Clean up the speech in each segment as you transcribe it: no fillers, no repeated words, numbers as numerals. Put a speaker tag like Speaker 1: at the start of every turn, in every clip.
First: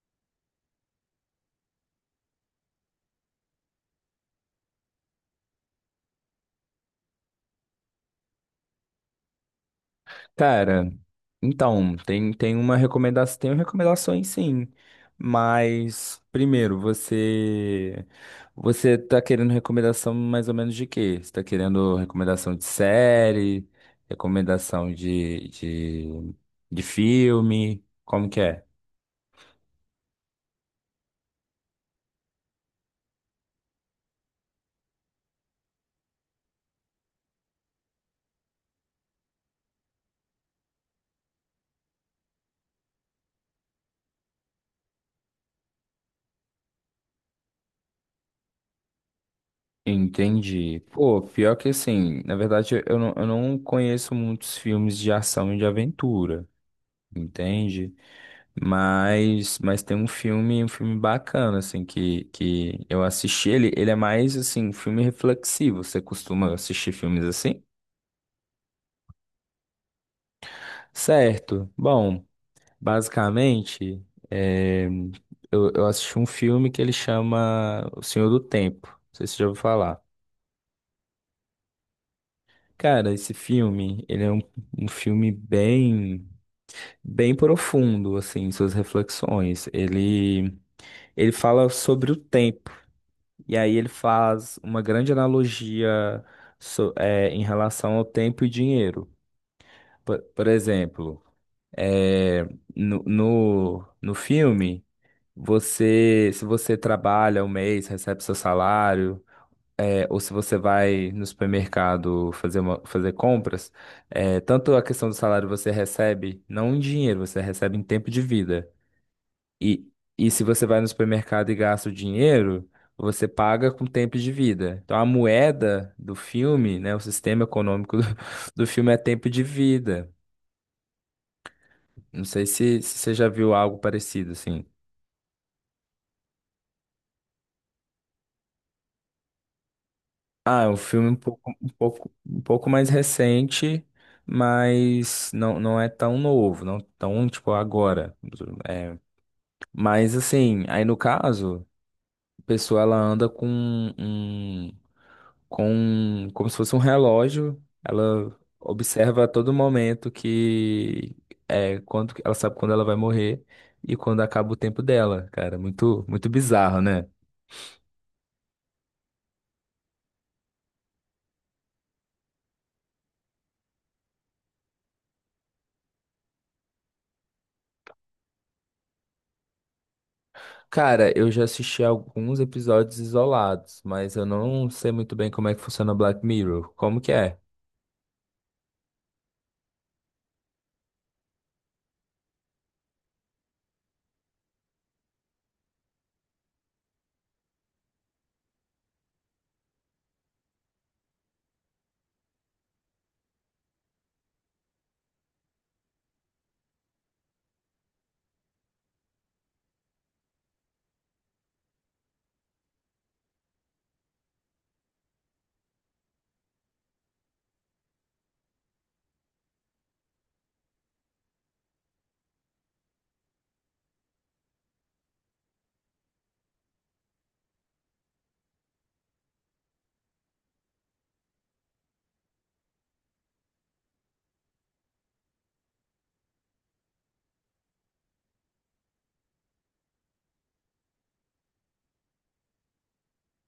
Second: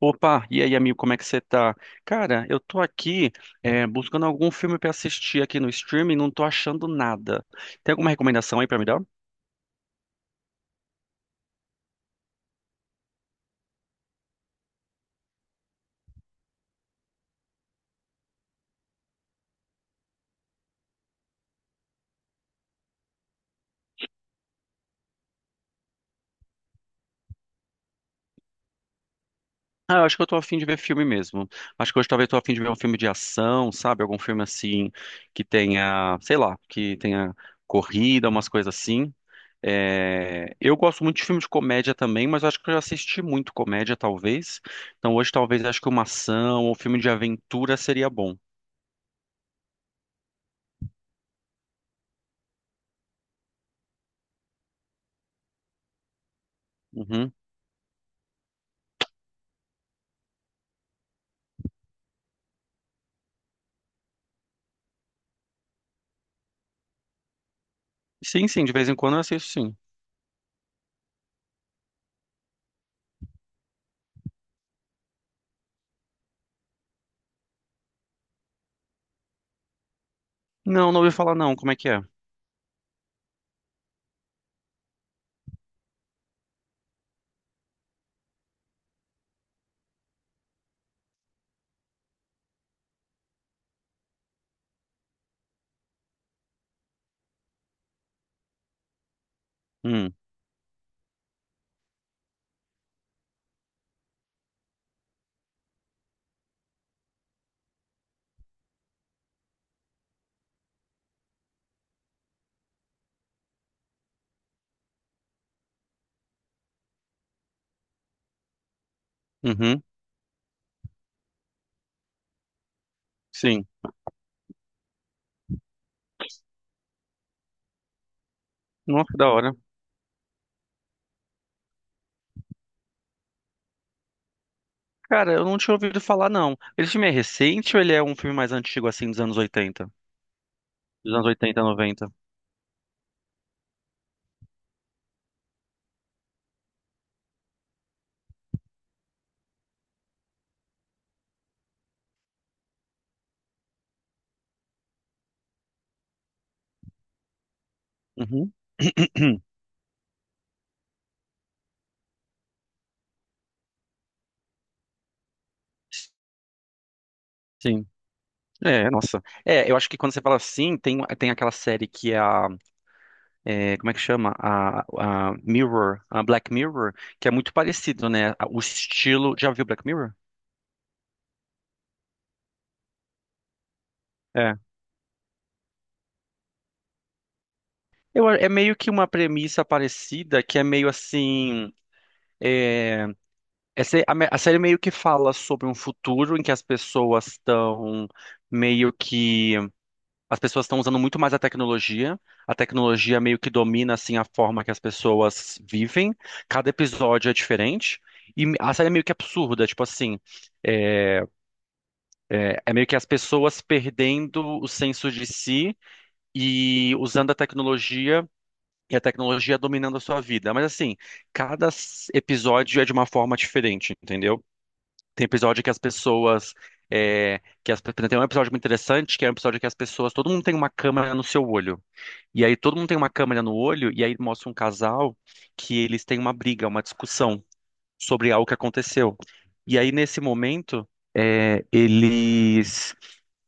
Speaker 1: Opa, e aí, amigo, como é que você tá? Cara, eu tô aqui buscando algum filme pra assistir aqui no streaming, não tô achando nada. Tem alguma recomendação aí pra me dar?
Speaker 2: Cara, então, tem uma recomendação, tem recomendações sim, mas primeiro, você tá querendo recomendação mais ou menos de quê? Você tá querendo recomendação de série, recomendação de filme, como que é?
Speaker 1: Ah, eu acho que eu tô afim de ver filme mesmo. Acho que hoje talvez tô afim de ver um filme de ação, sabe? Algum filme assim que tenha, sei lá, que tenha corrida, umas coisas assim. É, eu gosto muito de filme de comédia também, mas eu acho que eu já assisti muito comédia, talvez. Então hoje talvez acho que uma ação ou filme de aventura seria bom.
Speaker 2: Entendi. Pô, pior que assim, na verdade eu não conheço muitos filmes de ação e de aventura,
Speaker 1: Uhum.
Speaker 2: entende? Mas tem um filme bacana, assim, que eu assisti ele. Ele é mais, assim, um filme reflexivo. Você costuma assistir filmes assim?
Speaker 1: Sim, sim, de vez em quando eu assisto, sim.
Speaker 2: Certo. Bom, basicamente, é, eu assisti um filme que ele chama O Senhor do Tempo. Não sei se você já ouviu falar.
Speaker 1: Não, não ouvi falar não, como é que é?
Speaker 2: Cara, esse filme, ele é um, um filme bem, bem profundo, assim, em suas reflexões. Ele fala sobre o tempo. E aí ele faz uma grande analogia em relação ao tempo e dinheiro.
Speaker 1: Hum,
Speaker 2: Por exemplo, é, no, no filme, você, se você trabalha um mês, recebe seu salário, ou se você vai no supermercado fazer, fazer compras, tanto a questão do salário você recebe, não em dinheiro, você recebe em tempo de vida.
Speaker 1: uhum,
Speaker 2: E, e se você vai no supermercado e gasta o dinheiro, você
Speaker 1: sim.
Speaker 2: paga com tempo de vida. Então a moeda do filme, né, o sistema econômico do, do filme é
Speaker 1: Nossa, que da
Speaker 2: tempo de
Speaker 1: hora.
Speaker 2: vida. Não sei se você já viu algo parecido assim.
Speaker 1: Cara, eu não tinha ouvido falar não. Esse filme é recente ou ele é um filme mais antigo, assim, dos anos 80?
Speaker 2: Ah, é um filme um
Speaker 1: Dos anos
Speaker 2: pouco,
Speaker 1: oitenta, 90?
Speaker 2: um pouco mais recente, mas não é tão novo, não tão tipo agora. É, mas assim, aí no caso, a pessoa ela anda com com como se fosse um relógio. Ela
Speaker 1: Uhum.
Speaker 2: observa a todo momento que é quando ela sabe quando ela vai morrer e quando acaba o tempo dela, cara. Muito muito bizarro, né?
Speaker 1: Sim. É, nossa. É, eu acho que quando você fala assim, tem aquela série que é a. É, como é que chama? A Black Mirror, que é muito parecido, né? O estilo. Já viu Black Mirror?
Speaker 2: Cara, eu já assisti alguns episódios isolados, mas eu
Speaker 1: É.
Speaker 2: não sei muito bem como é que funciona Black Mirror. Como que é?
Speaker 1: É meio que uma premissa parecida, que é meio assim. A série meio que fala sobre um futuro em que as pessoas estão meio que. As pessoas estão usando muito mais a tecnologia. A tecnologia meio que domina assim a forma que as pessoas vivem. Cada episódio é diferente. E a série é meio que absurda, tipo assim, é, meio que as pessoas perdendo o senso de si e usando a tecnologia e a tecnologia dominando a sua vida. Mas assim, cada episódio é de uma forma diferente, entendeu? Tem episódio que as pessoas Tem um episódio muito interessante, que é um episódio que todo mundo tem uma câmera no seu olho. E aí todo mundo tem uma câmera no olho e aí mostra um casal que eles têm uma briga, uma discussão sobre algo que aconteceu. E aí nesse momento, é, eles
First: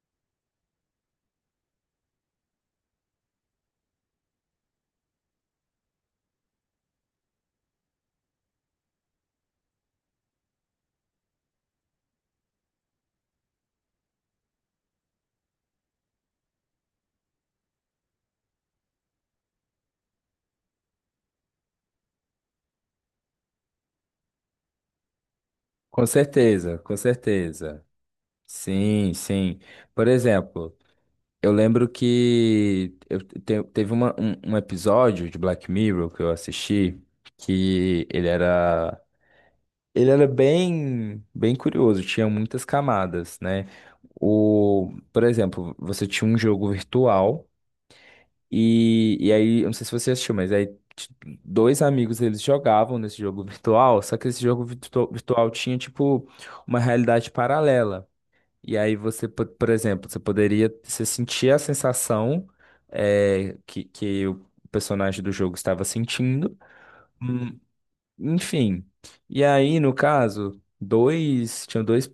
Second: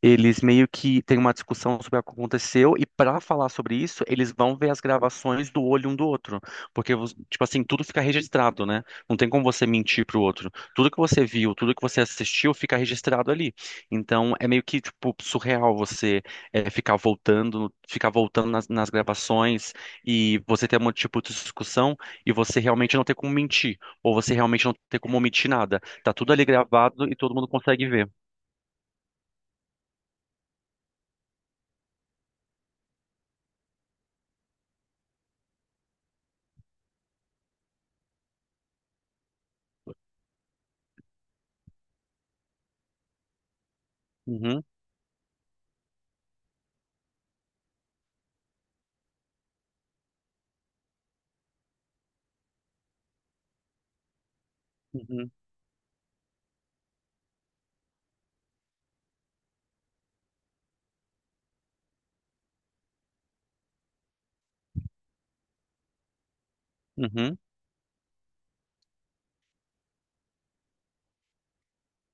Speaker 1: eles meio que têm uma discussão sobre o que aconteceu, e para falar sobre isso, eles vão ver as gravações do olho um do outro. Porque tipo assim, tudo fica registrado, né? Não tem como você mentir pro outro. Tudo que você viu, tudo que você assistiu, fica registrado ali. Então, é meio que, tipo, surreal você ficar voltando nas gravações e você ter um tipo de discussão e você realmente não ter como mentir. Ou você realmente não ter como omitir nada.
Speaker 2: Com
Speaker 1: Tá tudo ali
Speaker 2: certeza, com
Speaker 1: gravado e todo mundo
Speaker 2: certeza.
Speaker 1: consegue ver.
Speaker 2: Sim, sim. Por exemplo, eu lembro que teve um episódio de Black Mirror que eu assisti que ele era bem bem curioso, tinha muitas camadas, né?
Speaker 1: Uhum,
Speaker 2: O, por exemplo, você tinha um jogo virtual e aí, eu não sei se você assistiu, mas dois amigos eles jogavam nesse jogo virtual, só que esse jogo
Speaker 1: uhum,
Speaker 2: virtual tinha tipo uma realidade paralela. E aí você, por exemplo, você poderia você sentir a sensação que o personagem do jogo estava sentindo.
Speaker 1: uhum.
Speaker 2: Hum, Enfim. E aí, no caso, dois, tinham dois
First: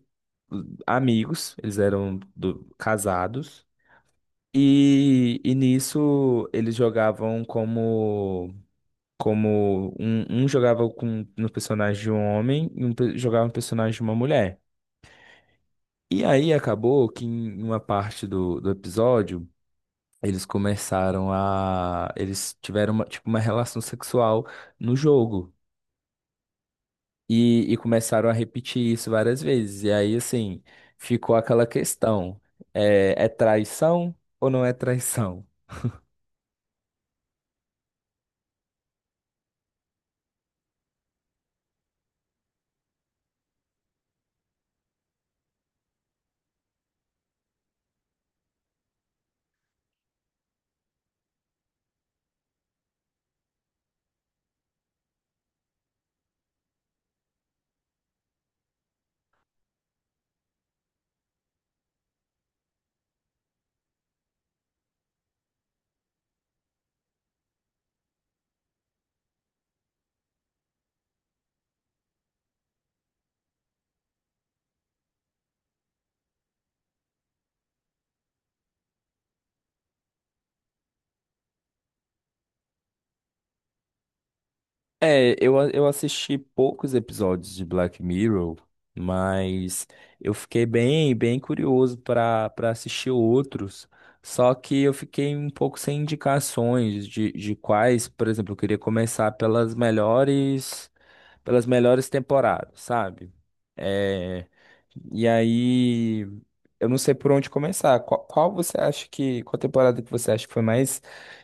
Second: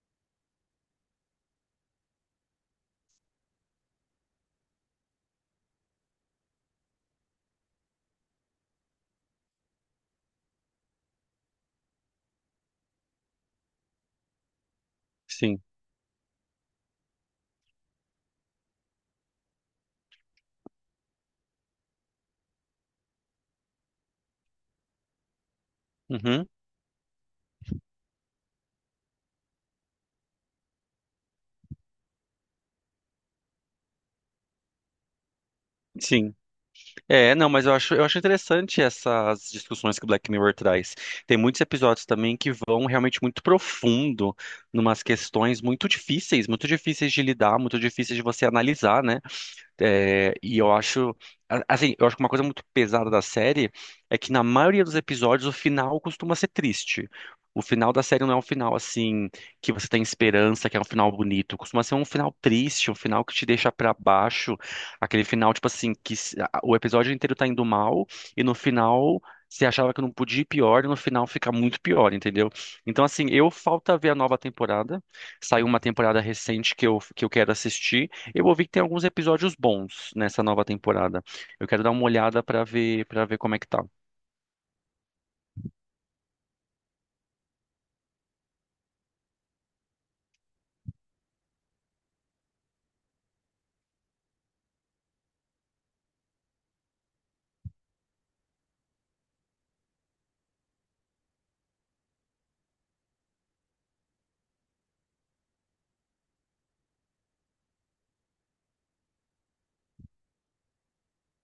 Speaker 2: amigos, eles eram casados. E nisso eles jogavam como como um jogava com no personagem de um homem e um jogava no personagem de uma mulher.
Speaker 1: Sim.
Speaker 2: E aí acabou que em uma parte do episódio eles começaram a. Eles tiveram uma, tipo, uma relação sexual no jogo.
Speaker 1: Uhum,
Speaker 2: E começaram a repetir isso várias vezes. E aí, assim, ficou aquela questão: é traição ou não é traição?
Speaker 1: sim. É, não, mas eu acho, interessante essas discussões que o Black Mirror traz. Tem muitos episódios também que vão realmente muito profundo, numas questões muito difíceis de lidar, muito difíceis de você analisar, né? É, e assim, eu acho que uma coisa muito pesada da série é que na maioria dos episódios o final costuma ser triste. O final da série não é um final assim que você tem esperança, que é um final bonito. Costuma ser um final triste, um final que te deixa pra baixo, aquele final tipo assim que o episódio inteiro tá indo mal e no final você achava que não podia ir pior e no final fica muito pior, entendeu? Então, assim, eu falta ver a nova temporada. Saiu uma temporada recente que eu quero assistir. Eu ouvi que tem alguns episódios bons nessa nova temporada. Eu quero dar uma olhada pra ver para ver como é que tá.
Speaker 2: É, eu assisti poucos episódios de Black Mirror, mas eu fiquei bem, bem curioso para assistir outros. Só que eu fiquei um pouco sem indicações de quais, por exemplo, eu queria começar pelas melhores temporadas, sabe? É, e aí, eu não sei por onde começar. Qual, qual você acha que, qual temporada que você acha que foi mais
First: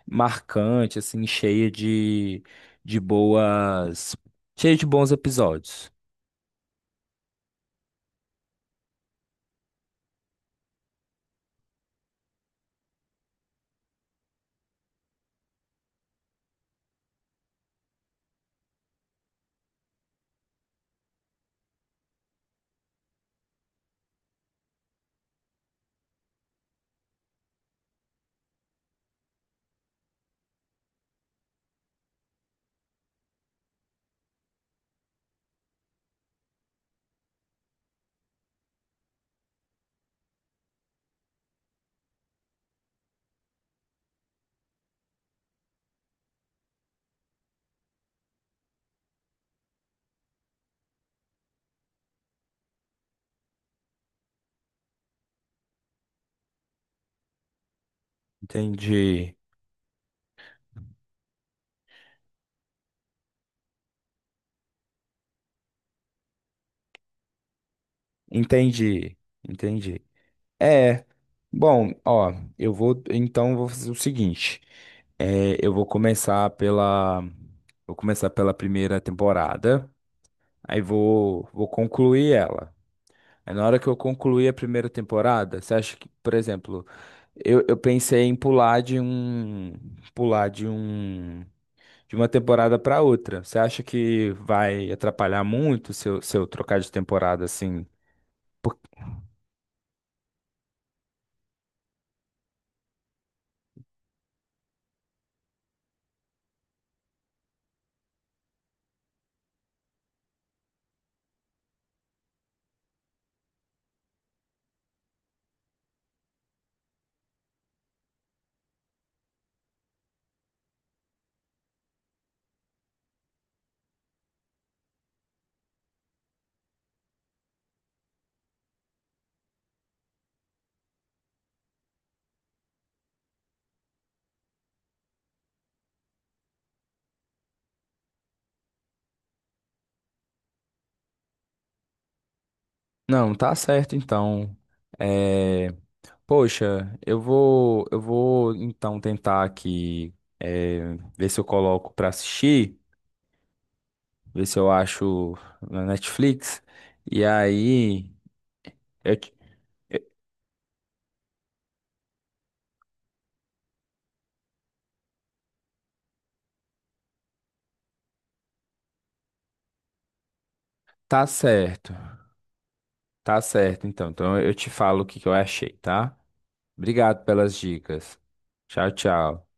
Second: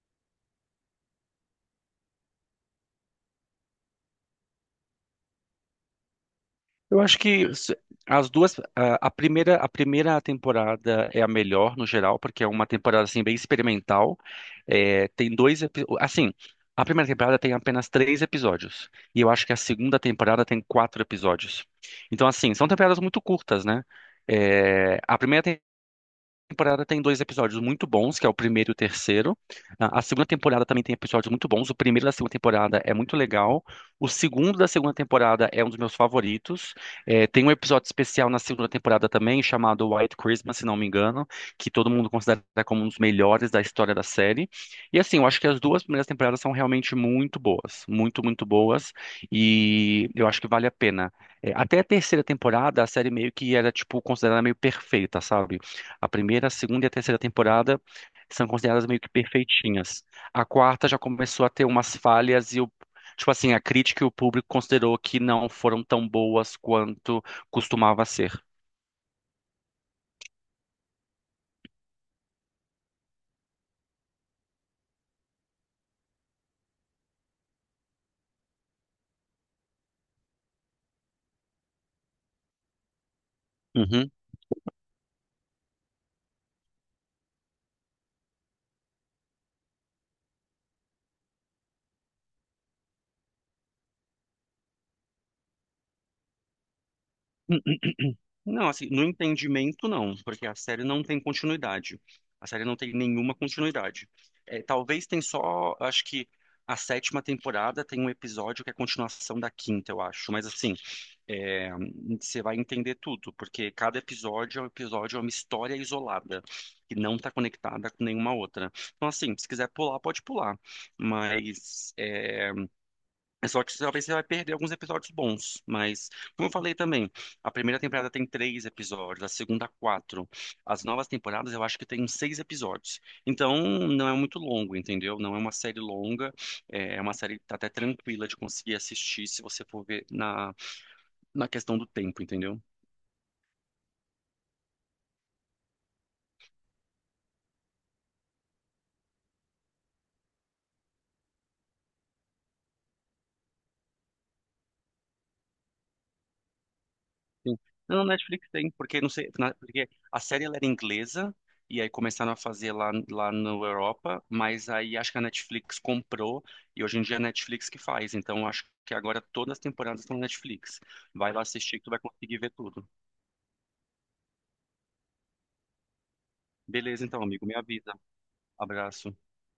Speaker 2: marcante, assim, de boas, cheia de bons episódios?
Speaker 1: Eu acho que s- as duas, a primeira temporada é a melhor no geral, porque é uma temporada assim bem experimental. É, tem dois, epi- assim, a primeira temporada tem apenas três episódios e eu acho que a segunda temporada tem quatro episódios. Então assim, são temporadas muito curtas, né? É, a primeira temporada tem dois episódios muito bons, que é o primeiro e o terceiro. A segunda temporada também tem episódios muito bons. O primeiro da segunda temporada é muito legal. O segundo da segunda temporada é um dos meus favoritos. É, tem um episódio especial na segunda temporada também, chamado White Christmas, se não me engano, que todo mundo considera como um dos melhores da história da série. E assim, eu acho que as duas primeiras temporadas são realmente muito boas, muito, muito boas. E eu acho que vale a pena. É, até a terceira temporada, a série meio que era, tipo, considerada meio perfeita, sabe? A primeira, a segunda e a terceira temporada são consideradas meio que
Speaker 2: Entendi,
Speaker 1: perfeitinhas. A quarta já começou a ter umas falhas tipo assim, a crítica e o público considerou que não foram tão boas quanto costumava ser.
Speaker 2: entendi, entendi. É, bom, ó, eu vou fazer o seguinte. É, eu vou começar pela primeira temporada, vou concluir ela. Aí na hora que eu
Speaker 1: Uhum.
Speaker 2: concluí a primeira temporada, você acha que, por exemplo, eu pensei em pular de um, pular de uma temporada para outra. Você acha que vai atrapalhar muito se eu trocar de temporada
Speaker 1: N- n-
Speaker 2: assim?
Speaker 1: Não, assim, no entendimento não, porque a série não tem continuidade. A série não tem nenhuma continuidade. É, talvez tem só, acho que a sétima temporada tem um episódio que é a continuação da quinta, eu acho. Mas assim, é, você vai entender tudo, porque cada episódio é um episódio, é uma história isolada, que não está conectada com nenhuma outra. Então, assim, se quiser pular, pode pular. Mas é só que talvez você vai perder alguns episódios bons. Mas, como eu falei também, a primeira temporada tem três episódios, a segunda, quatro. As novas temporadas eu acho que tem seis episódios. Então, não é muito longo, entendeu? Não é uma série longa, é uma série tá até tranquila de conseguir assistir se você for ver na questão do tempo, entendeu?
Speaker 2: Não, tá certo então. É, poxa, eu vou então tentar aqui, ver se eu coloco para assistir, ver se eu acho na Netflix. E
Speaker 1: Sim. Não, no
Speaker 2: aí,
Speaker 1: Netflix tem, porque não
Speaker 2: eu
Speaker 1: sei,
Speaker 2: te-
Speaker 1: porque
Speaker 2: eu-
Speaker 1: a série ela era inglesa e aí começaram a fazer lá na Europa, mas aí acho que a Netflix comprou e hoje em dia é a Netflix que faz, então acho que agora todas as temporadas estão na Netflix.
Speaker 2: tá
Speaker 1: Vai lá assistir que tu
Speaker 2: certo.
Speaker 1: vai conseguir ver tudo.
Speaker 2: Tá certo, então. Então eu te falo o que que eu achei, tá?
Speaker 1: Beleza, então,
Speaker 2: Obrigado
Speaker 1: amigo,
Speaker 2: pelas
Speaker 1: me avisa.
Speaker 2: dicas. Tchau,
Speaker 1: Abraço.
Speaker 2: tchau.